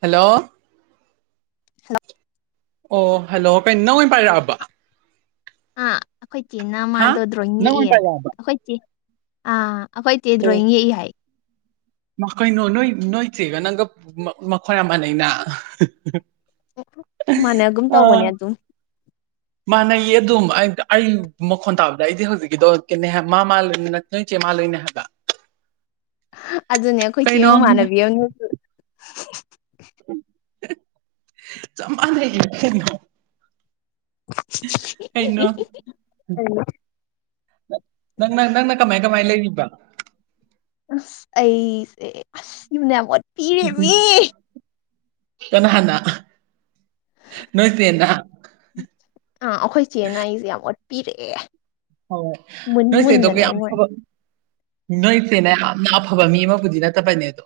Hello [inaudible] ꯑꯣ hello ꯀ ꯅꯪ ꯑꯣꯏꯅ ꯄꯥꯏꯔꯛꯑꯕ ꯑꯥ ꯑꯩꯈꯣꯏ ꯏꯆꯦꯅ ꯍꯥ ꯃꯥꯗꯣ ꯗ꯭ꯔꯣꯋꯤꯡ ꯅꯪ ꯑꯣꯏꯅ ꯌꯦꯛꯑꯦꯅ ꯄꯥꯏꯔꯛꯑꯕ ꯑꯩꯈꯣꯏ ꯆꯦ ꯑꯥ ꯑꯩꯈꯣꯏꯗꯤ ꯗ꯭ꯔꯣꯋꯤꯡ ꯌꯦꯛꯏ ꯍꯥꯏ ꯃꯈꯣꯏꯅꯣ ꯅꯣꯏ ꯅꯣꯏ ꯆꯩꯒ ꯅꯪꯒ ꯃꯈꯣꯏꯔꯥ ꯃꯅꯅ ꯃꯥꯅꯒꯨꯝ ꯇꯧꯕꯅꯦ ꯑꯗꯨꯝ ꯃꯥꯥꯟꯅꯩꯌꯦ ꯑꯗꯨꯝ ꯑꯩ ꯃꯈꯣꯟ ꯇꯥꯕꯗ ꯑꯩꯗꯤ ꯍꯧꯖꯤꯛꯀꯤꯗꯣ ꯀꯅꯦ ꯃꯥ ꯃꯥꯜꯂꯅꯤꯅ ꯅꯣꯏ ꯆꯦ ꯃꯥꯂꯣꯏꯅꯦ ꯍꯥꯏꯕ ꯑꯗꯨꯅꯦ ꯑꯩꯈꯣꯏ ꯆꯦ ꯀꯩꯅꯣ ꯃꯃꯥꯟꯅꯕꯤ ꯑꯃꯅꯦ ꯆꯄꯃꯅꯤꯌꯦ ꯀꯩꯅꯣ ꯀꯩꯅꯣ [unintelligible] ꯅꯪ ꯅꯪ ꯅ ꯀꯃ ꯃꯥꯏ ꯀ ꯃꯥꯏ ꯂꯩꯔꯤꯕ ꯑꯁ ꯑꯩꯁꯦ ꯑꯁ ꯃꯌꯥꯝ ꯀꯅꯥ ꯍꯅ ꯅꯣꯏ ꯆꯦꯅꯥ ꯑꯥ ꯑꯩꯈꯣꯏ ꯏ ꯆꯦꯅ ꯑꯩꯁꯦ ꯌꯥꯝ ꯑꯣꯠꯄꯤꯔꯛꯑꯦ꯫ ꯍꯣꯏꯣꯏ ꯃꯨꯟ ꯅꯣꯏꯁꯦꯗ ꯃꯨꯟꯗꯅ ꯌꯥꯝ ꯑꯩꯉꯣꯟ ꯐꯕ ꯅꯣꯏ ꯏꯁꯦꯅ ꯌꯥꯝꯅ ꯑꯐꯕ ꯃꯤ ꯑꯃꯕꯨꯗꯤ ꯅꯠꯇꯕꯅꯦ ꯑꯗꯣ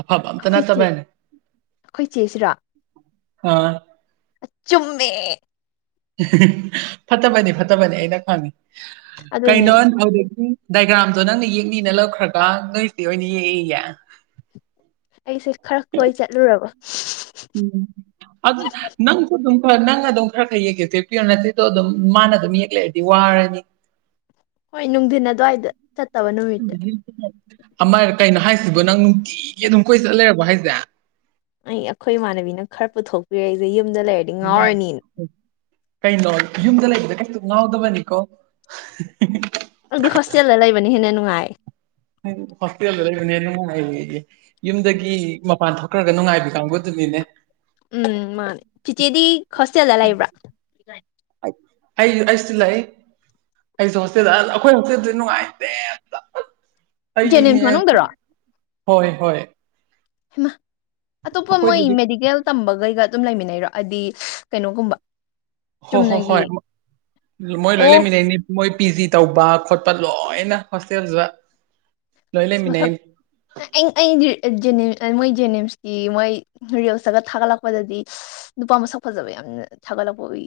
ꯑꯐꯕ ꯑꯝꯇ ꯑꯩꯈꯣꯏ ꯅ ꯆꯦ ꯆꯕꯥꯏꯅꯦ ꯑꯩꯈꯣꯏ ꯆꯦꯁꯤꯔꯣ ꯑꯥ ꯆꯨꯝꯃꯦ꯫ ꯐꯠꯇꯕꯅꯤ ꯐꯠꯇꯕꯅꯤ ꯑꯩꯅ ꯈꯪꯉꯤ ꯑꯗꯨꯅꯤ ꯀꯩꯅꯣ ꯍꯧꯖꯤꯛꯇꯤ ꯗꯥꯏꯒ꯭ꯔꯥꯝꯗꯣ ꯅꯪꯅ ꯌꯦꯛꯅꯤꯅ ꯂꯧꯈ꯭ꯔꯒ ꯅꯣꯏꯆꯦ ꯑꯣꯏꯅ ꯌꯦꯛꯑꯦꯌꯦ꯫ ꯑꯩꯁꯦ ꯈꯔ ꯈꯣꯏ ꯆꯠꯂꯨꯔꯕ ꯎꯝ ꯑꯗꯨ ꯅꯪꯁꯨ ꯑꯗꯨꯝ ꯈꯔ ꯅꯪꯅ ꯑꯗꯨꯝ ꯈꯔ ꯈꯔ ꯌꯦꯛꯀꯦꯁꯨ ꯌꯦꯛꯄꯤꯌꫭ ꯅꯠꯆꯦꯗꯣ ꯑꯗꯨꯝ ꯃꯥꯅ ꯑꯗꯨꯝ ꯌꯦꯛꯂꯩꯔꯗꯤ ꯗꯤ ꯋꯥꯔꯅꯤ ꯍꯣꯏ ꯅꯨꯡꯊꯤꯟ ꯑꯗꯨꯋꯥꯏꯗ ꯆꯠꯇꯕ ꯅꯨꯃꯤꯠꯇ ꯑꯃꯥꯏ ꯀꯩꯅꯣ ꯍꯥꯏꯁꯤꯕꯣ ꯅꯪ ꯅꯨꯡꯇꯤꯒꯤ ꯑꯗꯨꯝ ꯀꯣꯏ ꯆꯠꯂ ꯂꯩꯔꯕ ꯍꯥꯏꯁꯦ ꯑꯩ ꯑꯩꯈꯣꯏ ꯏꯃꯥꯟꯅꯕꯤꯅ ꯈꯔ ꯄꯨꯊꯣꯛꯄꯤꯔꯛꯏꯁꯦ ꯌꯨꯝꯗ ꯂꯩꯔ ꯌꯥ [unintelligible] ꯀꯩꯅꯣ ꯌꯨꯝꯗ ꯂꯩꯕꯗ ꯀꯩꯁꯨ ꯉꯥꯎꯗꯕꯅꯤꯀꯣ ꯑꯩꯗꯤ ꯍꫭꯁꯇꯦꯜꯗ ꯂꯩꯕꯅ ꯍꯦꯟꯅ ꯅꯨꯡꯉꯥꯏ ꯍꯣꯁꯇꯦꯜ ꯗ ꯂꯩꯕꯅ ꯍꯦꯟꯅ ꯅꯨꯪꯉꯥꯏꯌꯥꯌꯦ ꯫ ꯌꯨꯝꯗꯒꯤ ꯃꯄꯥꯟ ꯊꯣꯛꯈ꯭ꯔꯒ ꯅꯨꯡꯉꯥꯏꯕꯤ ꯀꯥꯡꯕꯨꯗꯨꯅꯤꯅꯦ꯫ ꯎꯝ ꯃꯥꯅꯦ ꯐꯤꯆꯦꯗꯤ ꯍꯣꯁꯇꯦꯜꯗ ꯂꯩꯕ꯭ꯔꯥ ꯑꯩ ꯑꯩꯁꯨ ꯂꯩ꯫ ꯑꯩꯁꯨ ꯍꯣꯁꯇꯦꯜꯗ ꯑꯩꯈꯣꯏ ꯍꯣꯁꯇꯦꯜꯗꯤ ꯅꯨꯡꯉꯥꯏꯇꯦ ꯑꯝ ꯖꯦꯅꯤꯝꯁ ꯑꯩꯗꯤꯅꯦ ꯃꯅꯨꯡꯗꯔꯣ ꯍꯣꯏ ꯍꯣꯏ ꯃ ꯑꯇꯣꯞꯄ ꯃꯣꯏ ꯑꯩꯈꯣꯏꯗꯨꯗꯤ ꯃꯦꯗꯤꯀꯦꯜ ꯇꯝꯕꯒꯩꯒ ꯑꯗꯨꯝ ꯂꯩꯃꯤꯟꯅꯩꯔꯣ ꯍꯥꯏꯗꯤ ꯀꯩꯅꯣꯒꯨꯝꯕ ꯍꯣ ꯍꯣ ꯆꯨꯝꯅꯒꯤ ꯍꯣꯏ ꯃꯣꯏ ꯂꯣꯏ ꯑꯣ ꯂꯩꯃꯤ ꯏꯅꯦꯅꯦ ꯃꯣꯏ ꯄꯤ ꯖꯤ ꯇꯧꯕ ꯈꯣꯠꯄ ꯂꯣꯏꯅ ꯍꯣꯁꯇꯦꯜꯁꯤꯗ ꯑꯁ ꯃꯁꯛ ꯑꯩ ꯑꯩꯗꯤ ꯖꯦꯅꯤꯝ ꯃꯣꯏ ꯖꯦꯅꯤꯝꯁꯀꯤ ꯃꯣꯏ ꯔꯤꯌꯦꯜꯁꯇꯒ ꯊꯥꯒꯠꯂꯛꯄꯗꯗꯤ ꯅꯨꯄꯥ ꯃꯁꯛ ꯐꯖꯕ ꯌꯥꯝꯅ ꯊꯥꯒꯠꯂꯛꯄ ꯎꯏ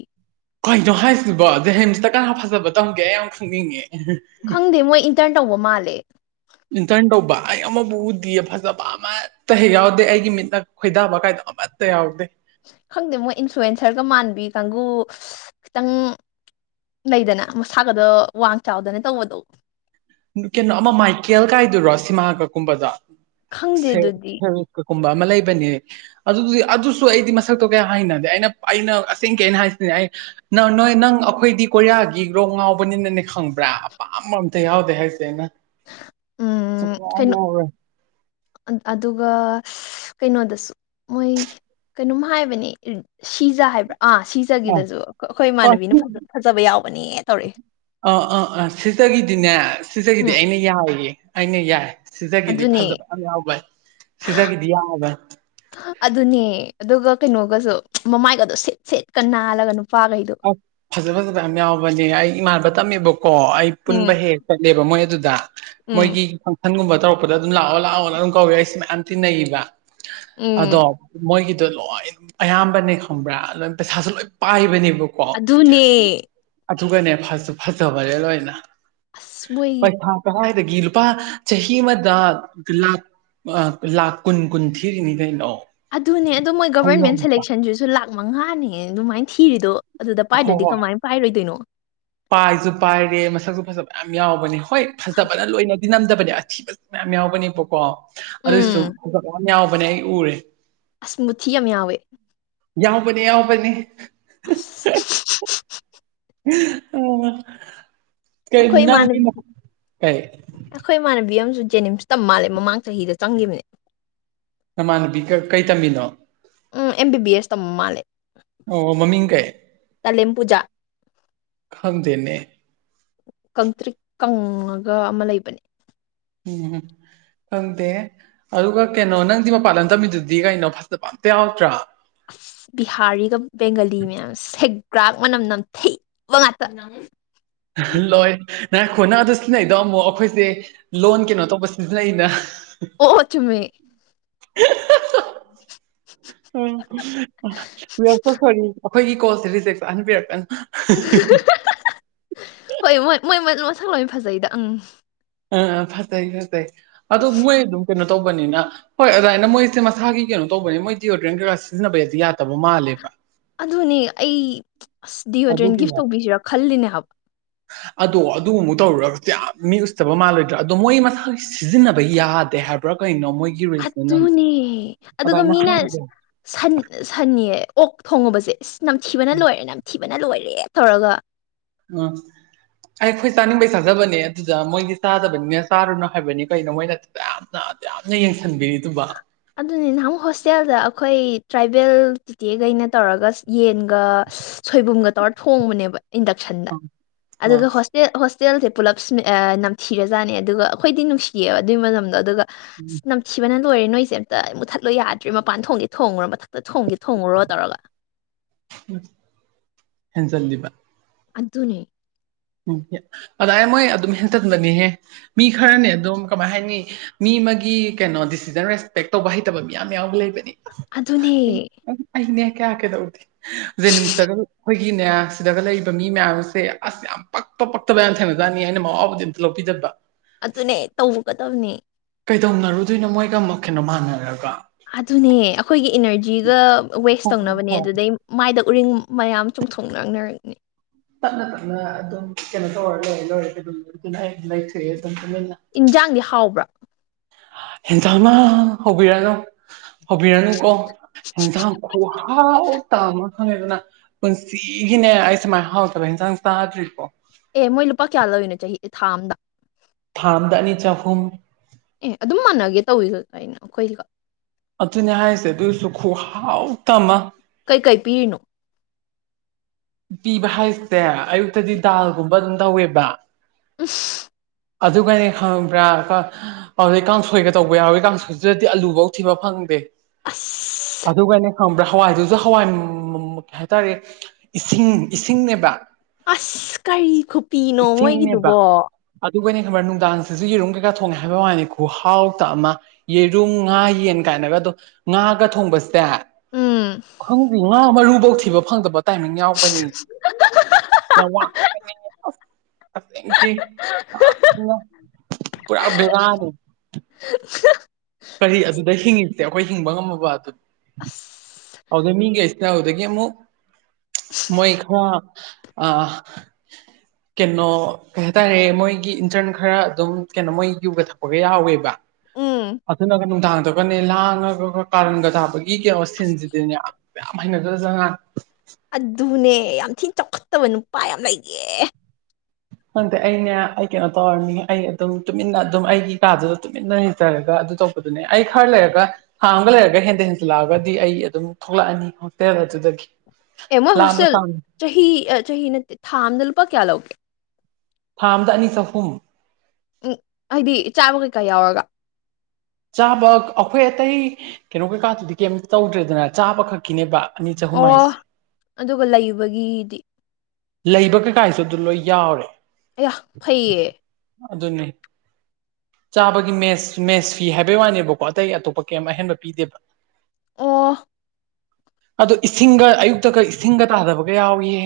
ꯀꯩꯅꯣ ꯍꯥꯏꯁꯤꯕꯣ ꯖꯦꯍꯤꯝꯁꯇ ꯀꯅꯥ ꯐꯖꯕ ꯇꯧꯒꯦ ꯑꯩ ꯌꯥꯝ ꯈꯪꯅꯤꯡꯉꯦ ꯈꯪꯗꯦ ꯃꯣꯏ ꯏꯟꯇꯔꯟ ꯇꯧꯕ ꯃꯥꯜꯂꯦ ꯏꯟꯇꯔꯟ ꯇꯧꯕ ꯑꯩ ꯑꯃꯕꯨ ꯎꯗꯤꯌꯦ ꯐꯖꯕ ꯑꯃ ꯇꯦꯛ ꯌꯥꯎꯗꯦ ꯑꯩꯒꯤ ꯃꯤꯠꯅ ꯈꯣꯏꯗꯥꯕ ꯀꯥꯏꯗꯣ ꯑꯃꯠꯇ ꯌꯥꯎꯗꯦ ꯈꯪꯗꯦ ꯃꯣꯏ ꯏꯟꯐ꯭ꯂꯨꯋꯟꯁꯔꯒ ꯃꯥꯟꯕꯤ ꯀꯥꯡꯒꯨ ꯈꯤꯇꯪ ꯂꯩꯗꯅ ꯃꯁꯥꯒꯗꫭ ꯋꯥꯡ ꯆꯥꯎꯗꯅ ꯇꯧꯕꯗꯣ ꯀꯩꯅꯣ ꯑꯃ ꯃꯥꯏꯀꯦꯜ ꯀꯥꯏꯗꯨꯔꯣ ꯁꯤꯃꯥꯒ ꯈꯪꯗꯦ ꯀꯨꯝꯕꯗꫭ ꯑꯗꯨꯗꯤ ꯀꯨꯀꯨꯝꯕ ꯑꯃ ꯂꯩꯕꯅꯦ ꯑꯗꯨꯗꯤ ꯑꯗꯨꯁꯨ ꯑꯩꯗꯤ ꯃꯁꯛꯇꯣ ꯀꯌꯥ ꯍꯥꯏꯅꯗꯦ ꯑꯩꯅ ꯑꯩꯅ ꯑꯁꯦꯡ ꯀꯩꯅ ꯍꯥꯏꯁꯤꯅꯦ ꯑꯩ ꯅꯪ ꯅꯣꯏ ꯅꯪ ꯑꯩꯈꯣꯏꯗꯤ ꯀꯣꯔꯤꯌꯥꯒꯤ ꯔꯣ ꯉꯥꯎꯕꯅꯤꯅꯅꯦ ꯈꯪꯕ꯭ꯔꯥ ꯑꯄꯥꯝꯕ ꯑꯝꯇ ꯌꯥꯎ ꯍꯥꯏꯅ ꯎꯝ ꯀꯩꯅꯣ ꯑꯗꯨꯒ ꯀꯩꯅꯣꯗꯁꯨ ꯃꯣꯏ ꯀꯩꯅꯣꯝ ꯍꯥꯏꯕꯅꯦ ꯁꯤꯖ ꯍꯥꯏꯕ꯭ꯔꯥ ꯑꯥ ꯁꯤꯖ ꯑꯥ ꯄꯖꯒꯤꯗꯁꯨ ꯑꯥ ꯑꯩꯈꯣꯏꯃꯥꯟꯅꯕꯤꯅ ꯐꯖꯕ ꯌꯥꯎꯕꯅꯦ ꯇꯧꯔꯛꯏꯦ ꯑꯥ ꯑꯥ ꯑꯥ ꯁꯤꯇꯒꯤꯗꯤꯅꯦ ꯁꯤꯇꯒꯤꯗꯤ ꯎꯝ ꯑꯩꯅ ꯌꯥꯏꯌꯦ ꯑꯩꯅ ꯌꯥꯏ ꯁꯤꯖꯒꯤꯗꯤ ꯑꯗꯨꯅꯦ ꯐꯖꯕ ꯌꯥꯝ ꯌꯥꯎꯕꯩ ꯁꯤꯖꯒꯤꯗꯤ ꯌꯥꯕꯣꯏ ꯑꯗꯨꯅꯦ ꯑꯗꯨꯒ ꯀꯩꯅꯣꯒꯁꯨ ꯃꯃꯥꯏꯒꯗꯣ ꯁꯦꯠ ꯁꯦꯠꯀ ꯅꯥꯜꯂꯒ ꯅꯨꯄꯥꯈꯩꯗꯣ ꯐꯖ ꯑꯁ ꯐꯖꯕ ꯌꯥꯝ ꯌꯥꯎꯕꯅꯦ ꯑꯩ ꯏꯃꯥꯟꯅꯕ ꯇꯝꯃꯦꯕꯀꯣ ꯑꯩ ꯄꯨꯟꯕ ꯎꯝ ꯍꯦꯛ ꯍꯦꯛ ꯆꯠꯂꯦꯕ ꯃꯣꯏ ꯑꯗꯨꯗ ꯎꯝ ꯃꯣꯏꯒꯤ ꯃꯟꯒꯨꯝꯕ ꯇꯧꯔꯛꯄꯗ ꯑꯗꯨꯝ ꯂꯥꯛꯑꯣ ꯂꯥꯛꯑꯣꯅ ꯑꯗꯨꯝ ꯀꯧꯏꯦ ꯑꯩꯦ ꯃꯌꯥꯝ ꯊꯤꯟꯅꯩꯕ ꯑꯗꯣ ꯎꯝ ꯃꯣꯏꯒꯤꯗꯣ ꯂꯣꯏ ꯑꯌꯥꯝꯕꯅꯦ ꯈꯪꯕ꯭ꯔꯥ ꯂꫭꯏꯝ ꯄꯩꯁꯥꯁꯨ ꯂꯣꯏ ꯄꯥꯏꯕꯅꯦꯕꯀꯣ ꯑꯗꯨꯅꯦ ꯑꯗꯨꯒꯅꯦ ꯐꯁꯨ ꯐꯖꯕꯔꯦ ꯂꯣꯏꯅ ꯑꯁ ꯃꯣꯏ ꯄꯩꯁꯥ ꯀꯗ ꯒꯤꯂ ꯄ ꯆꯍꯤꯍꯤ ꯃꯗꯥ ꯂ ꯂꯥꯛꯈ ꯀꯨꯟ ꯀꯨꯟ ꯊꯤꯔꯤꯉꯩ ꯀꯩꯅꯥꯛꯑꯣ ꯑꯗꯨꯅꯦ ꯑꯗꯣ ꯃꯣꯏ ꯒꯕꯔꯃꯦꯟ ꯁꯦꯂꯦꯛꯁꯟꯁꯤꯁꯨ ꯂꯥꯛ ꯃꯉꯥꯅꯦ ꯑꯗꯨꯃꯥꯏꯅ ꯊꯤꯔꯤꯗꯣ ꯑꯗꯨꯗ ꯍꯣꯏ ꯄꯥꯏꯗ꯭ꯔꯗꯤ ꯍꯣꯏ ꯀꯃꯥꯏꯅ ꯄꯥꯏꯔꯣꯏꯗꯣꯏꯅꯣ ꯄꯥꯏꯁꯨ ꯄꯥꯏꯔꯦ ꯃꯁꯛꯁꯨ ꯐꯖꯕ ꯌꯥꯝ ꯌꯥꯎꯕꯅꯦ ꯍꯣꯏ ꯐꯖꯕꯅ ꯂꯣꯏꯅꯗꯤ ꯅꯝꯗꯕꯅꯦ ꯑꯊꯤꯕꯗ ꯃꯌꯥꯝ ꯌꯥꯎꯕꯅꯦꯕꯀꯣ ꯑꯗꯨꯏꯁꯨ ꯎꯝ ꯑ ꯌꯥꯝ ꯌꯥꯎꯕꯅꯦ ꯑꯩ ꯎꯔꯦ ꯑꯁꯃꯨꯊꯤ ꯌꯥꯝ ꯌꯥꯎꯋꯦ ꯌꯥꯎꯕꯅꯦ ꯌꯥꯎꯕꯅꯤ [unintelligible] ꯑꯣ ꯑꯈꯣꯏ ꯏꯃꯥꯅꯕꯤ ꯀꯩ ꯑꯩꯈꯣꯏ ꯏꯃꯥꯟꯅꯕꯤ ꯑꯃꯁꯨ ꯖꯦꯅꯤꯝꯁ ꯇꯝ ꯃꯥꯜꯂꯦ ꯃꯃꯥꯡ ꯆꯍꯤꯗ ꯆꯪꯈꯤꯕꯅꯦ ꯅꯃꯥꯟꯅꯨꯄꯤꯒ ꯀꯩ ꯇꯝꯃꯤꯅꯣ ꯎꯝ ꯑꯦꯝ ꯕꯤ ꯕꯤ ꯑꯦꯁ ꯇꯝꯕ ꯃꯥꯜꯂꯦ ꯑꯣ ꯃꯃꯤꯡ ꯀꯩ ꯇꯥꯂꯦꯝ ꯄꯨꯖꯥ ꯈꯥꯟꯗꯦꯅꯦ ꯀꯪꯇ꯭ꯔꯤꯛ ꯀꯪꯉꯒ ꯑꯃ ꯂꯩꯕꯅꯦ ꯎꯝꯝ ꯈꯪꯗꯦ ꯑꯗꯨꯒ ꯀꯩꯅꯣ ꯅꯪꯗꯤ ꯃꯄꯥꯟ ꯂꯝꯗꯝꯃꯤꯗꯨꯗꯤ ꯀꯩꯅꯣ ꯐꯖꯇ ꯄ ꯑꯝꯇ ꯌꯥꯎꯗ꯭ꯔꯥ ꯑꯁ ꯕꯤꯍꯥꯔꯤꯒ ꯕꯦꯡꯒꯥꯂꯤ ꯃꯌꯥꯝ ꯁꯦꯒ꯭ꯔꯥꯛ ꯃꯅꯝ ꯅꯝꯊꯩꯕ ꯉꯇꯅ ꯂꯣꯏ ꯅꯔꯈꯣꯅ ꯑꯗꯨ ꯁꯤꯖꯤꯟꯅꯩꯗꯣ ꯑꯃꯨꯛ ꯑꯩꯈꯣꯏꯁꯦ ꯂꯣꯟ ꯀꯩꯅꯣ ꯇꯧꯕ ꯁꯤꯖꯤꯟꯅꯩꯅ ꯑꯣ ꯆꯨꯝꯃꯦ ꯍ ꯎꯝ ꯋꯤ ꯑ ꯁꯣ ꯁꯣꯔꯤ ꯑꯩꯈꯣꯏꯒꯤ ꯀꯣꯜꯁꯦ ꯔꯤꯖꯦꯞ ꯆꯍꯟꯕꯤꯔꯛꯀꯅ [unintelligible] ꯍꯣꯏ ꯃꯣꯏ ꯃꯣꯏ ꯃꯣꯟꯁꯪ ꯂꯣꯏ ꯐꯖꯩꯗ ꯑꯪ ꯑ ꯐꯖꯩ ꯐꯖꯩ ꯑꯗꯣ ꯃꯣꯏ ꯑꯗꯨꯝ ꯀꯩꯅꯣ ꯇꯧꯕꯅꯤꯅ ꯍꯣꯏ ꯑꯗꯨꯃꯥꯏꯅ ꯃꯣꯏꯁꯦ ꯃꯁꯥꯒꯤ ꯀꯩꯅꯣ ꯇꯧꯕꯅꯦ ꯃꯣꯏ ꯗꯤꯑꯣꯗ꯭ꯔꯦꯟ ꯀꯩꯀꯥꯁ ꯁꯤꯖꯤꯟꯅꯕꯩꯗꯤ ꯌꯥꯗꯕ ꯃꯥꯜꯂꯦꯕ ꯑꯗꯨꯅꯦ ꯑꯩ ꯑꯁ ꯗꯤꯌꯣꯗ꯭ꯔꯦꯟ ꯒꯤꯐ ꯑꯗꯨꯒꯤꯅꯦ ꯇꯧꯕꯤꯁꯤꯔꯥ ꯈꯜꯂꯤꯅꯦ ꯍꯥꯏꯕ ꯑꯗꯣ ꯑꯗꯨꯒꯨꯝꯃꯨꯛ ꯇꯧꯔꯨꯔꯒꯁꯨ ꯌꯥꯝ ꯃꯤ ꯎꯠꯇꯕ ꯃꯥꯜꯂꯣꯏꯗ꯭ꯔꯥ ꯑꯗꯣ ꯃꯣꯏ ꯃꯁꯥꯁꯤ ꯁꯤꯖꯤꯟꯅꯕ ꯌꯥꯗꯦ ꯍꯥꯏꯕ ꯄꯨꯔꯥ ꯀꯩꯅꫭ ꯃꯣꯏꯒꯤ ꯔꯤꯖꯟ ꯑꯃ ꯍꯥꯠꯇꯨꯅꯦ ꯑꯗꯨꯒ ꯑꯗꯨꯃꯥꯏꯅ ꯃꯤꯅ ꯍꯥꯏꯕꯅꯦ ꯁꯟ ꯁꯟꯌꯦ ꯑꯣꯛ ꯊꯣꯡꯉꯨꯕꯁꯦ ꯅꯝꯊꯤꯕꯅ ꯂꯣꯏꯔꯦ ꯅꯝꯊꯤꯕꯅ ꯂꯣꯏꯔꯦ ꯇꯧꯔꯒ ꯎꯝ ꯑꯩ ꯑꯩꯈꯣꯏ ꯆꯥꯅꯤꯡꯕꯩ ꯆꯥꯖꯕꯅꯦ ꯑꯗꯨꯗ ꯃꯣꯏꯗꯤ ꯆꯥꯗꯕꯅꯤꯅ ꯆꯥꯔꯨꯅꯨ ꯍꯥꯏꯕꯅꯤ ꯀꯩꯅꯣ ꯃꯣꯏꯅ ꯌꯥꯝꯅ ꯑꯗꯨꯌꯥꯝꯅ ꯌꯦꯡꯁꯤꯟꯕꯤꯔꯤꯗꯨꯕꫭ ꯑꯗꯨꯅꯤ ꯅꯍꯪ ꯍꯣꯁꯇꯦꯜꯗ ꯑꯩꯈꯣꯏ ꯇ꯭ꯔꯥꯏꯕꯦꯜ ꯇꯤꯊꯦꯈꯩꯅ ꯇꯧꯔꯒ ꯌꯦꯟ ꯁꯣꯏꯕꯨꯝꯒ ꯇꯧꯔ ꯊꯣꯡꯕꯅꯦꯕ ꯏꯟꯗꯛꯁꯟꯗ ꯑ ꯑꯗꯨꯒ ꯍ ꯍꯣꯁꯇꯦꯜꯁꯦ ꯄꯨꯜꯂꯞ ꯅꯝꯊꯤꯔꯖꯥꯠꯅꯦ ꯑꯗꯨꯒ ꯑꯩꯈꯣꯏꯗꯤ ꯅꯨꯡꯁꯤꯌꯦꯕ ꯑꯗꯨꯒꯤ ꯃꯗꯣ ꯑꯗꯨꯒ ꯅꯝꯁꯤꯕꯅꯅ ꯂ ꯑꯣꯏꯔꯦ ꯅꯣꯏꯁꯦ ꯇ ꯃꯨꯊꯠꯂꯣꯏ ꯌꯥꯗ꯭ꯔꯤ ꯃꯄꯥꯟ ꯊꯣꯡꯒꯦ ꯊꯣꯡꯉꯨꯔꯣ ꯃꯊꯛꯇ ꯊꯣꯡꯒꯦ ꯊꯣꯡꯉꯨꯔꯣ ꯇꯧꯔꯒ ꯍ ꯆꯜꯂꯤꯕ ꯑꯗꯨꯅꯦ ꯎꯝ ꯑꯗꯨꯗꯥꯏ ꯃꯣꯏ ꯑꯗꯨꯝ ꯍꯦꯟꯇꯟꯕꯅꯦꯍꯦ ꯃꯤ ꯈꯔꯅꯦ ꯑꯗꯨꯝ ꯀꯃꯥꯏ ꯍꯥꯏꯅꯤ ꯃꯤ ꯑꯃꯒꯤ ꯀꯩꯅꯣ ꯗꯤꯁꯤꯖꯟ ꯔꯦꯁꯄꯦꯛ ꯇꯧꯕ ꯍꯩꯇꯕ ꯃꯤꯌꯥꯝ ꯌꯥꯎꯕ ꯂꯩꯕꯅꯤ ꯑꯗꯨꯅꯦ ꯑꯩꯅ ꯀꯌꯥ ꯀꯗꯧꯗ ꯖꯦꯅꯤꯝꯁꯇꯒ ꯑꯩꯈꯣꯏꯒꯤꯅꯦ ꯁꯤꯗꯒ ꯂꯩꯕ ꯃꯤ ꯃꯌꯥꯝ ꯑꯁꯦ ꯑꯁ ꯌꯥꯝ ꯄꯛꯄ ꯄꯛꯇꯕ ꯌꯥꯝꯅ ꯊꯦꯡꯅꯗꯥꯅꯤ ꯑꯩꯅ ꯃꯋꯥꯎꯕꯨꯗꯤ ꯑꯝꯇ ꯂꯧꯕꯤꯖꯕ ꯑꯗꯨꯅꯦ ꯇꯧꯕꯤꯒꯗꯕꯅꯤ ꯀꯩꯗꯧꯅꯔꯨꯗꯣꯏꯅꯣ ꯃꯣꯏꯒ ꯑꯃꯨꯛ ꯀꯩꯅꯣ ꯃꯥꯟꯅꯔꯒ ꯑꯗꯨꯅꯦ ꯑꯩꯈꯣꯏꯒꯤ ꯏꯅꯔꯖꯤꯒ ꯋꯦꯁ ꯍꯣꯏ ꯍꯣꯏ ꯇꯧꯅꯕꯅꯦ ꯍꯣꯏ ꯑꯗꯨꯗꯩ ꯃꯥꯏꯗ ꯎꯔꯤꯡ ꯃꯌꯥꯝ ꯆꯨꯝꯊꯣꯛꯅꯛꯅꯔꯛꯅꯤ ꯇꯞꯅ ꯇꯞꯅ ꯑꯗꯨꯝ ꯀꯩꯅꯣ ꯇꯧꯔ ꯂꯣꯏꯔꯦ ꯂꯣꯏꯔꯦ ꯑꯗꯨ ꯑꯗꯨꯝ ꯑꯗꯨꯅ ꯑꯩ ꯂꯩꯊꯣꯛꯑꯦ ꯑꯗꯨꯝ ꯇꯨꯃꯤꯟꯅ ꯏꯟꯖꯥꯡꯗꯤ ꯍꯥꯎꯕ꯭ꯔꯥ ꯍꯦꯟꯖꯥꯡꯃ ꯍꯧꯕꯤꯔꯅꯨ ꯍꯧꯕꯤꯔꯅꯨ ꯀꯣ ꯍ ꯈꯍꯥꯎ ꯇꯃ ꯈꯪꯉꯦꯗꯅ ꯄꯨꯟꯁꯤꯒꯤꯅꯦ ꯑꯩ ꯁꯨꯃꯥꯏꯅ ꯍꯥꯎꯇꯕ ꯍꯤꯟꯁꯥꯡ ꯆꯥꯗ꯭ꯔꯤꯀꯣ ꯑꯦ ꯃꯣꯏ ꯂꯨꯄꯥ ꯀꯌꯥ ꯂꯧꯔꯤꯅꯣ ꯆꯍꯤ ꯊꯥ ꯑꯝꯗ ꯊꯥꯝꯗ ꯑꯅꯤ ꯆꯍꯨꯝ ꯑꯦ ꯑꯗꯨꯝ ꯃꯥꯟꯅꯒꯦ ꯇꯧꯋꯤꯒ ꯀꯣ ꯑꯩꯈꯣꯏꯒ ꯑꯗꯨꯅꯦ ꯍꯥꯏꯔꯤꯁꯦ ꯑꯗꯨꯁꯨ ꯈꯨꯍꯥꯎ ꯇ ꯑꯃ ꯀꯩꯀꯩ ꯄꯤꯔꯤꯅꯣ ꯄꯤꯕ ꯍꯥꯏꯁꯦ ꯑꯌꯨꯛꯇꯗꯤ ꯗꯥꯜꯒꯨꯝꯕ ꯑꯗꯨꯝ ꯇꯧꯋꯦꯕ ꯎꯝꯝ ꯑꯗꯨꯒꯅꯦ ꯈꯪꯕ꯭ꯔꯥ ꯀ ꯄꯗꯩ ꯀꯥꯡꯁꯣꯏꯒ ꯇꯧꯕ ꯌꯥꯎꯋꯤ ꯀꯥꯡꯁꯣꯏꯗꯨꯗꯗꯤ ꯑꯂꯨꯕꯧ ꯊꯤꯕ ꯐꯪꯗꯦ ꯑꯁ ꯑꯗꯨꯒꯅꯦ ꯈꯪꯕ꯭ꯔꯥ ꯍꯋꯥꯏꯗꯨꯁꯨ ꯍꯋꯥꯏ ꯀꯩ ꯍꯥꯏꯇꯥꯔꯦ ꯏꯁꯤꯡ ꯏꯁꯤꯡꯅꯦꯕ ꯑꯁ ꯀꯔꯤ ꯈꯨꯄꯤꯅꯣ ꯃꯣꯏꯒꯤꯗꯨꯕꯣ ꯑꯗꯨꯒꯅꯤ ꯈꯪꯕ꯭ꯔ ꯅꯨꯡꯗꯥꯡꯁꯤꯁꯨ ꯌꯦꯔꯨꯝ ꯀꯩꯀꯥ ꯊꯣꯡꯉꯦ ꯍꯥꯏꯕ ꯋꯥꯅꯤ ꯈꯨꯍꯥꯎꯇ ꯑꯃ ꯌꯦꯔꯨꯝ ꯉꯥ ꯌꯦꯟ ꯀꯥꯏꯅꯒ ꯑꯗꯨꯝ ꯉꯥꯒ ꯊꯣꯡꯕꯁꯦ ꯎꯝ ꯈꯪꯗꯦ ꯉꯥ ꯃꯔꯨꯕꯧ ꯊꯤꯕ ꯐꯪꯗꯕ ꯇꯥꯏꯃꯤꯡ ꯌꯥꯎꯕꯅꯤ ꯌꯥꯝ ꯋꯥꯕꯅꯤ ꯑꯁ ꯑꯁꯦꯡꯀꯤ ꯌꯥꯝꯅ ꯄꯨꯔꯥ ꯕꯦꯔꯥꯅꯦ ꯍꯥꯡ [unintelligible] ꯀꯔꯤ ꯑꯗꯨꯗ ꯍꯤꯡꯉꯇꯦ ꯑꯩꯈꯣꯏ ꯍꯤꯡꯕ ꯉꯝꯃꯕ ꯑꯗꯨ ꯑꯁ ꯍꯗ ꯃꯤꯒꯩꯁꯦ ꯍ ꯍꯧꯗꯒꯦ ꯑꯃꯨ ꯃꯣꯏ ꯏ ꯈ ꯑ ꯀꯩꯅꯣ ꯀꯩ ꯍꯥꯏꯇꯥꯔꯦ ꯃꯣꯏꯒꯤ ꯏꯟꯇꯔꯟ ꯈꯔ ꯑꯗꯨꯝ ꯀꯩꯅꯣ ꯃꯣꯏ ꯌꯨꯒ ꯊꯛꯄꯒ ꯌꯥꯎꯋꯦꯕ ꯎꯝ ꯑꯗꯨꯅꯒ ꯅꯨꯡꯗꯥꯡꯗꯒꯅꯦ ꯂꯥꯡꯉꯒꯒ ꯀꯥꯔꯟꯒ ꯊꯥꯕꯒꯤ ꯀꯩꯅꯣ ꯁꯤꯟꯁꯤꯗꯤꯅꯦ ꯃ ꯍꯅꯗ꯭ꯔꯖꯍꯥꯟ ꯑꯗꯨꯅꯦ ꯌꯥꯝ ꯊꯤꯅ ꯆꯥꯎꯈꯠꯇꯕ ꯅꯨꯄꯥ ꯌꯥꯝ ꯂꯩꯇꯦ ꯈꯪꯗꯦ ꯑꯩꯅꯦ ꯑꯩ ꯀꯩꯅꯣ ꯇꯧꯔꯅꯤ ꯑꯩ ꯑꯗꯨꯝ ꯇꯨꯃꯤꯟꯅ ꯑꯗꯨꯝ ꯑꯩꯒꯤ ꯀꯥꯗꯨꯗ ꯇꯨꯃꯤꯟꯅ ꯂꯩꯖꯔꯒ ꯑꯗꯨ ꯇ ꯑꯗꯨꯅꯦ ꯑꯩ ꯈꯔ ꯂꯩꯔꯒ ꯍꯥꯡꯒ ꯂꯩꯔꯒ ꯍꯦꯟꯗ ꯍꯦꯟꯖꯤꯜꯂꯛꯑꯒꯗꯤ ꯑꯩ ꯑꯗꯨꯝ ꯊꯣꯛꯂꯛꯑꯅꯤ ꯍꯣꯁꯇꯦꯜ ꯑꯗꯨꯗꯒꯤ ꯑꯦ ꯃꯣꯏ ꯂꯥꯞꯅ ꯍꯣꯁꯦꯜ ꯇꯥꯡ ꯆꯍꯤ ꯆꯍꯤꯅ ꯊꯥ ꯑꯝꯗ ꯂꯨꯄꯥ ꯀꯌꯥ ꯂꯧꯒꯦ ꯊꯥꯝꯗ ꯑꯅꯤ ꯆꯍꯨꯝ ꯎꯝ ꯍꯥꯏꯗꯤ ꯆꯥꯕ ꯀꯩꯀꯥ ꯌꯥꯎꯔꯒ ꯆꯥꯕ ꯑꯩꯈꯣꯏ ꯑꯇꯩ ꯀꯩꯅꯣ ꯀꯩꯀꯥꯗꯨꯗꯤ ꯀꯩꯝꯇ ꯇꯧꯗ꯭ꯔꯦꯗꯅ ꯆꯥꯕ ꯈꯛꯀꯤꯅꯦꯕ ꯑꯅꯤ ꯆꯥꯍꯨꯝ ꯑꯣ ꯍꯥꯏꯁꯦ ꯑꯗꯨꯒ ꯂꯩꯕꯒꯤꯗꯤ ꯂꯩꯕ ꯀꯩꯀꯥꯁꯨ ꯑꯗꯨ ꯂꯣꯏ ꯌꯥꯎꯔꯦ ꯑꯩꯍ ꯐꯩꯌꯦ ꯑꯗꯨꯅꯤ ꯆꯥꯕꯒꯤ ꯃꯦꯁ ꯃꯦꯁ ꯐꯤ ꯍꯥꯏꯕꯩ ꯋꯥꯅꯦꯕꯀꯣ ꯑꯇꯩ ꯑꯇꯣꯞꯄ ꯀꯩ ꯑꯍꯦꯟꯕ ꯄꯤꯗꯦꯕ ꯑꯣ ꯑꯗꯣ ꯏꯁꯤꯡꯒ ꯑꯌꯨꯛꯇꯒ ꯏꯁꯤꯡꯒ ꯇꯥꯗꯕꯒ ꯌꯥꯎꯏꯌꯦ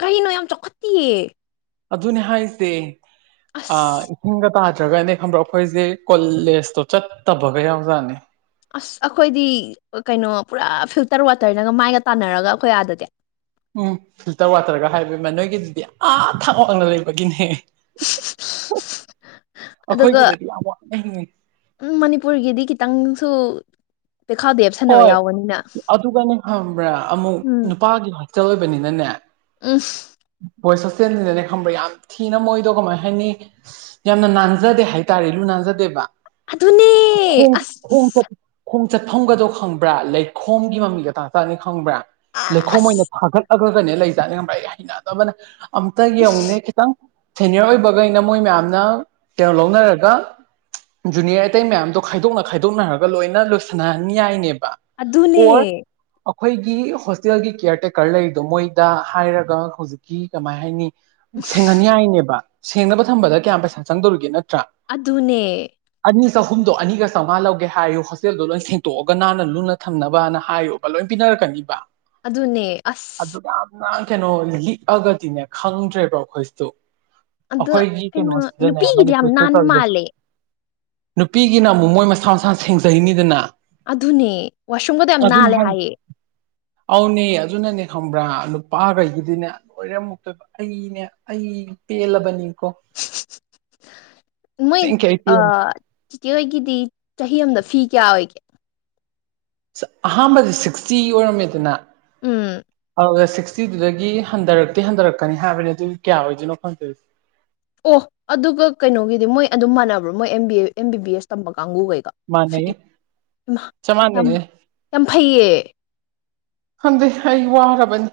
ꯀꯩꯅꯣ ꯌꯥꯝ ꯆꯥꯎꯈꯠꯇꯤꯌꯦ ꯑꯗꯨꯅꯦ ꯍꯥꯏꯁꯦ ꯑꯁ ꯏꯁꯤꯡꯒ ꯇꯥꯗ꯭ꯔꯒꯅꯦ ꯍ꯭ꯔꯣ ꯑꯩꯈꯣꯏꯁꯦ ꯀꯣꯂꯦꯖꯇꯣ ꯆꯠꯇꯕꯒ ꯌꯥꯎꯖꯥꯠꯅꯤ ꯑꯁ ꯑꯩꯈꯣꯏꯗꯤ ꯀꯩꯅꯣ ꯄꯨꯔꯥ ꯐꯤꯜꯇꯔ ꯋꯥꯇꯔꯅꯒ ꯃꯥꯏꯒ ꯇꯥꯟꯅꯔꯒ ꯑꯩꯈꯣꯏ ꯑꯥꯗꯗꯤꯦ ꯎꯝ ꯐꯤꯜꯇꯔ ꯋꯥꯇꯔꯒ ꯍꯥꯏꯕ ꯏꯃ ꯅꯣꯏꯒꯤꯗꯨꯗꯤ ꯑꯥ ꯊꯥꯡ ꯋꯥꯡꯅ ꯂꯩꯕꯒꯤꯅꯦ ꯑꯗꯨꯒ ꯑꯈꯣꯏꯒꯤꯗꯗꯤ ꯌꯥꯝ ꯎꯝ ꯃꯅꯤꯄꯨꯔꯒꯤꯗꯤ ꯈꯤꯇꯪꯁꯨ ꯄꯈꯥꯗꯦꯕ ꯍꯣꯏ ꯑꯗꯨꯒꯅꯦ ꯈꯪꯕ꯭ꯔꯥ ꯑꯃꯨꯛ ꯅꯨꯄꯥꯒꯤ ꯍꯛꯆꯦꯜ ꯑꯣꯏꯕꯅꯤꯅꯅꯦ ꯎꯐ ꯚꯣꯏꯁ ꯑꯁꯇꯦꯟꯁꯤꯅꯅꯦ ꯈꯪꯕ꯭ꯔꯥ ꯌꯥꯝ ꯊꯤꯅ ꯃꯣꯏꯗꯣ ꯀꯃꯥꯏꯅ ꯍꯥꯏꯅꯤ ꯌꯥꯝꯅ ꯅꯥꯟꯖꯗꯦ ꯍꯥꯏꯇꯥꯔꯦ ꯂꯨ ꯅꯥꯟꯖꯗꯦꯕ ꯑꯗꯨꯅꯦ ꯈ ꯈꯣꯡ ꯆ ꯑꯁ ꯈꯣꯡ ꯆꯠꯐꯝꯒꯗꯣ ꯈꯪꯕ꯭ꯔꯥ ꯂꯩꯈꯣꯝꯒꯤ ꯃꯃꯤꯒ ꯇꯥꯡꯇꯥꯛꯅꯤ ꯈꯪꯕ꯭ꯔꯥ ꯂꯩꯈꯣꯝ ꯑꯣꯏꯅ ꯑꯁ ꯊꯥꯒꯠꯂꯒ ꯀꯩꯅ ꯂꯩꯖꯥꯠꯅꯤ ꯈꯪꯕ꯭ꯔꯥ ꯍꯩꯅꯗꯣ ꯑꯃꯅ ꯑꯝꯇ ꯌꯦꯡꯉꯨꯅꯦ ꯎꯁ ꯈꯤꯇꯪ ꯁꯦꯅꯤꯌꯔ ꯑꯣꯏꯕꯈꯩꯅ ꯃꯣꯏ ꯃꯌꯥꯝꯅ ꯇꯣ ꯂꯧꯅꯔꯒ ꯖꯨꯅꯤꯌꯔ ꯑꯇꯩ ꯃꯌꯥꯝꯗꯣ ꯈꯥꯏꯗꯣꯛꯅ ꯈꯥꯏꯗꯣꯛꯅꯔꯒ ꯂꯣꯏꯅ ꯂꯣꯏꯁꯤꯟꯅꯅꯍꯟ ꯌꯥꯏꯅꯦ ꯑꯣ ꯑꯗꯨꯅꯦ ꯑꯩꯈꯣꯏꯒꯤ ꯍꯣꯁꯇꯦꯜꯒꯤ ꯀꯤꯌꯔ ꯇꯦꯛꯀꯔ ꯂꯩꯗꯣ ꯃꯣꯏꯗ ꯍꯥꯏꯔꯒ ꯍꯧꯖꯤꯛꯀꯤ ꯀꯃꯥꯏ ꯍꯥꯏꯅꯤ ꯁꯦꯡꯍꯟ ꯎꯁ ꯌꯥꯏꯅꯦꯕ ꯁꯦꯡꯅꯕ ꯊꯝꯕꯗ ꯀꯌꯥꯝ ꯄꯩꯁꯥ ꯆꯪꯗꯧꯔꯤꯒꯦ ꯅꯠꯇ꯭ꯔꯥ ꯑꯗꯨꯅꯦ ꯑꯅꯤ ꯆꯍꯨꯝꯗꯣ ꯑꯅꯤ ꯆꯥꯝꯉꯥ ꯂꯧꯒꯦ ꯍꯥꯏꯔꯣ ꯍꯣꯁꯇꯦꯜꯗꯣ ꯂꯣꯏ ꯁꯦꯡꯇꯣꯛꯑꯒꯅꯥ ꯅ ꯂꯨꯅ ꯊꯝꯅꯕꯅ ꯍꯥꯏꯔꯨꯕ ꯂꯣꯏꯅ ꯄꯤꯅꯔꯛꯀꯅꯤꯕ ꯑꯗꯨꯅꯦ ꯑꯁ ꯅ ꯀꯩꯅꯣ ꯂꯤꯛꯑꯒꯗꯤꯅꯦ ꯈꯪꯗ꯭ꯔꯦꯕꯣ ꯑꯩꯈꯣꯏꯁꯤꯇꯣ ꯑꯗ ꯑꯩꯈꯣꯏꯒꯤ ꯀꯩꯅꯣ ꯀꯩꯅꯣꯁꯤꯗꯅꯦ ꯅꯨꯄꯤꯒꯤꯗꯤ ꯌꯥꯝ ꯃꯅꯤꯄ ꯅꯥꯟꯕ ꯇꯗ ꯃꯥꯜꯂꯦ ꯅꯨꯄꯤꯒꯤꯅ ꯑꯃꯨꯛ ꯃꯣꯏ ꯃꯁꯥ ꯃꯁꯥ ꯁꯦꯡꯖꯩꯅꯤꯗꯅ ꯑꯗꯨꯅꯦ ꯋꯥꯁꯔꯨꯝꯒꯗ ꯌꯥꯝ ꯑꯗꯨꯅꯦ ꯅꯥꯜꯂꯦ ꯍꯥꯏ ꯍꯥꯏꯌꯦ ꯑꯧꯅꯦ ꯑꯗꯨꯅꯅꯦ ꯈꯪꯕ꯭ꯔꯥ ꯅꯨꯄꯥꯈꯩꯒꯤꯗꯤꯅꯦ ꯂꯣꯏꯔꯝꯃꯨꯛꯇꯣꯏꯕ ꯑꯩꯅꯦ ꯑꯩ ꯄꯦꯜꯂꯕꯅꯤꯀꯣ ꯃꯣꯏ ꯑꯁꯦꯡꯀꯤ ꯑꯩ ꯄꯦꯟꯂꯦ ꯆꯤꯆꯤꯍꯣꯏꯒꯤꯗꯤ ꯆꯍꯤ ꯑꯃꯗ ꯐꯤ ꯀꯌꯥ ꯑꯣꯏꯒꯦ ꯑꯍꯥꯟꯕꯗꯤ ꯁꯤꯛꯁꯇꯤ ꯑꯣꯏꯔꯝꯃꯦꯗꯅ ꯎꯝ ꯑꯣ ꯁꯤꯛꯁꯇꯤꯗꯨꯗꯒꯤ ꯍꯟꯊꯔꯛꯇꯤ ꯍꯟꯊꯔꯛꯀꯅꯤ ꯍꯥꯏꯕꯅꯤ ꯑꯗꯨ ꯀꯌꯥ ꯑꯣꯏꯗꯣꯏꯅꯣ ꯈꯪꯗꯣꯏꯔꯤꯁꯦ ꯑꯣ ꯑꯗꯨꯒ ꯀꯩꯅꯣꯒꯤꯗꯤ ꯃꯣꯏ ꯑꯗꯨꯝ ꯃꯥꯟꯅꯕ꯭ꯔꯣ ꯃꯣꯏ B M B B S ꯇꯝꯕ ꯀꯥꯡꯒꯕꯨꯈꯩꯒ ꯃꯥꯟꯅꯩꯌꯦ ꯆꯞ ꯌꯥꯝ ꯃꯥꯟꯅꯩꯌꯦ ꯌꯥꯝ ꯐꯩꯌꯦ ꯈꯪꯗꯦ ꯑꯩ ꯋꯥꯔꯕꯅꯤ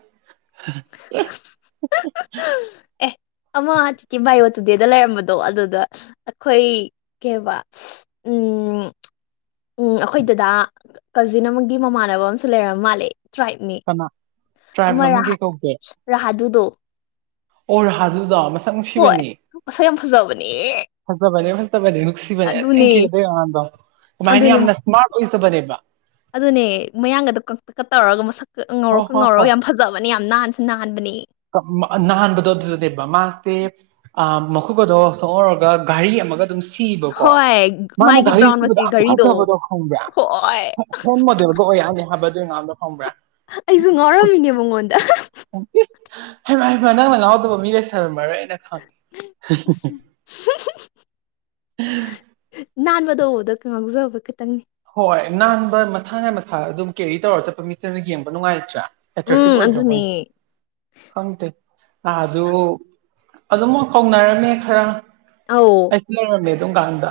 ꯑꯦ ꯑꯃ ꯆꯤꯇꯤ ꯕꯥꯏꯌꯑꯣ ꯇꯨꯗꯦꯗ ꯂꯩꯔꯝꯕꯗꯣ ꯑꯗꯨꯗ ꯑꯩꯈꯣꯏ ꯀꯩꯕ ꯎꯝ [inaudible] ꯎꯝ ꯑꯩꯈꯣꯏ ꯗꯗꯥ ꯀꯖꯤꯟ ꯑꯃꯒꯤ ꯃꯃꯥꯟꯅꯕ ꯑꯃꯁꯨ ꯂꯩꯔꯝ ꯃꯥꯜꯂꯦ ꯇ꯭ꯔꯥꯏꯕꯅꯤ ꯀꯅꯥ ꯇ꯭ꯔꯥꯏꯞ ꯑꯃ ꯃꯃꯤꯡ ꯀꯩ ꯀꯧꯒꯦ ꯔꯍꯥꯗꯨꯗꯣ ꯑꯣꯔ ꯍꯥꯖꯨꯗꯣ ꯍꯣꯏ ꯃꯁꯥ ꯌꯥꯝ ꯐꯖꯕꯅꯦ ꯐꯖꯕꯅꯦꯦ ꯐꯖꯕꯅꯦꯦ ꯅꯨꯡꯁꯤꯕꯅꯦ ꯑꯁꯦꯡ ꯑꯗꯨꯅꯦ ꯀꯗꯩ ꯑꯉꯥꯡꯗꯣ ꯑꯗꯨꯃꯥꯏꯅ ꯑꯗꯨꯅꯦ ꯌꯥꯝꯅ ꯏꯁꯃꯥꯔꯠ ꯑꯣꯏꯖꯕꯅꯦꯕ ꯑꯗꯨꯅꯦ ꯃꯌꯥꯡꯒꯗꯣ ꯀ ꯀ ꯇꯧꯔꯒ ꯃꯁꯛ ꯀ ꯉꯧꯔꯣ ꯍꯣꯏ ꯀ ꯍꯣꯏ ꯉꯧꯔꯣ ꯌꯥꯝ ꯐꯖ ꯐꯖꯕꯅꯤ ꯌꯥꯝ ꯅꯥꯟꯁꯨ ꯅꯥꯟꯕꯅꯤ ꯅꯍꯥꯟꯕꯨꯗꯣꯗꯗꯦꯕ ꯃꯥꯁꯦ ꯃꯈꯣꯛꯛ ꯑꯗꯣ ꯁꯣꯍꯧꯔꯒ ꯘꯔꯤ ꯑꯃꯒ ꯑꯗꯨꯝ ꯁꯤꯕꯀꯣ ꯍꯣꯏ ꯃꯥꯅ ꯃꯥꯒꯤ ꯒꯥꯔꯤ ꯕ꯭ꯔꯥꯎꯟ ꯁꯨꯕꯗ ꯃꯆꯨꯒꯤ ꯌꯥꯝ ꯘꯔꯤꯗꯣ ꯐꯖꯕꯗꯣ ꯈꯪꯗ꯭ꯔꯦ ꯍꯣꯏ ꯍꯦꯟ ꯃꯣꯗꯦꯜꯒ ꯑꯣꯏ ꯌꯥꯅꯤ ꯍꯥꯏꯕꯗꯨꯉꯥꯡꯗꯣ ꯐꯪꯕ꯭ꯔꯥ ꯑꯩꯁꯨ ꯉꯥꯎꯔꯝꯃꯤꯅꯦ ꯃꯉꯣꯟꯗ ꯍꯩꯃ ꯍꯃ ꯅꯪꯅ ꯉꯥꯎꯗꯕ ꯃꯤ ꯂꯩ ꯁꯥꯔꯝꯃꯔꯣꯏꯅ ꯈꯪꯉꯤ ꯁ [inaudible] ꯎꯝ ꯅꯥꯟꯕꯗꯧꯕꯗ ꯉꯥꯎꯖꯕ ꯈꯤꯇꯪꯅꯦ ꯍꯣꯏ ꯅꯥꯟꯕ ꯃꯁꯥꯅ ꯃꯁꯥ ꯑꯗꯨꯝ ꯀꯦꯔꯤ ꯇꯧꯔ ꯆꯠꯄ ꯃꯤꯇꯅ ꯌꯦꯡꯕ ꯅꯨꯡꯉꯥꯏꯇ꯭ꯔꯥ ꯑꯦꯇ꯭ꯔꯦꯛꯇꯤ ꯎꯝ ꯑꯣꯏꯗ꯭ꯔꯣ ꯑꯗꯨꯅꯦ ꯈꯪꯗꯦ ꯑ ꯑꯗꯨ ꯑꯗꯨꯝ ꯀꯧꯅꯔꯅꯦ ꯈꯔ ꯑꯧ ꯑꯩꯁꯨ ꯂꯩꯔꯝꯃꯦ ꯑꯗꯨꯝ ꯀꯥꯟꯗ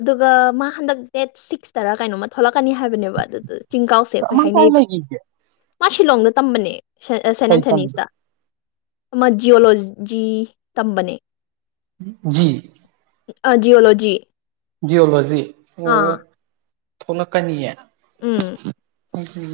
ꯑꯗꯨꯒ ꯃꯥ ꯍꯟꯗꯛ ꯗꯦꯠ ꯁꯤꯛꯁꯇꯔ ꯀꯩꯅꯣꯃ ꯊꯣꯛꯂꯛꯀꯅꯤ ꯍꯥꯏꯕꯅꯦꯕ ꯑꯗꯨꯗ ꯆꯤꯡꯀꯥꯎꯁꯦ ꯑꯩꯈꯣꯏ ꯑꯃ ꯀꯥꯏ ꯍꯥꯏꯅꯩꯕ ꯂꯩꯈꯤꯒꯦ ꯃꯥ ꯁꯤꯂꯣꯡꯗ ꯇꯝꯕꯅꯦ ꯁꯦꯟ ꯀꯩ ꯇꯝꯃꯤꯕ ꯑꯦꯟꯊꯅꯤꯁꯤꯇ ꯑꯃ ꯖꯤꯑꯣꯂꯣꯖꯤ ꯇꯝꯕꯅꯦ ꯖꯤ ꯖꯤ ꯑꯣꯂꯣꯖꯤ ꯖꯤꯑꯣꯣꯂꯣꯖꯤ ꯑꯣ ꯊꯣꯛꯂꯛꯀꯅꯤꯌꯦ ꯎꯝ ꯎꯝꯝ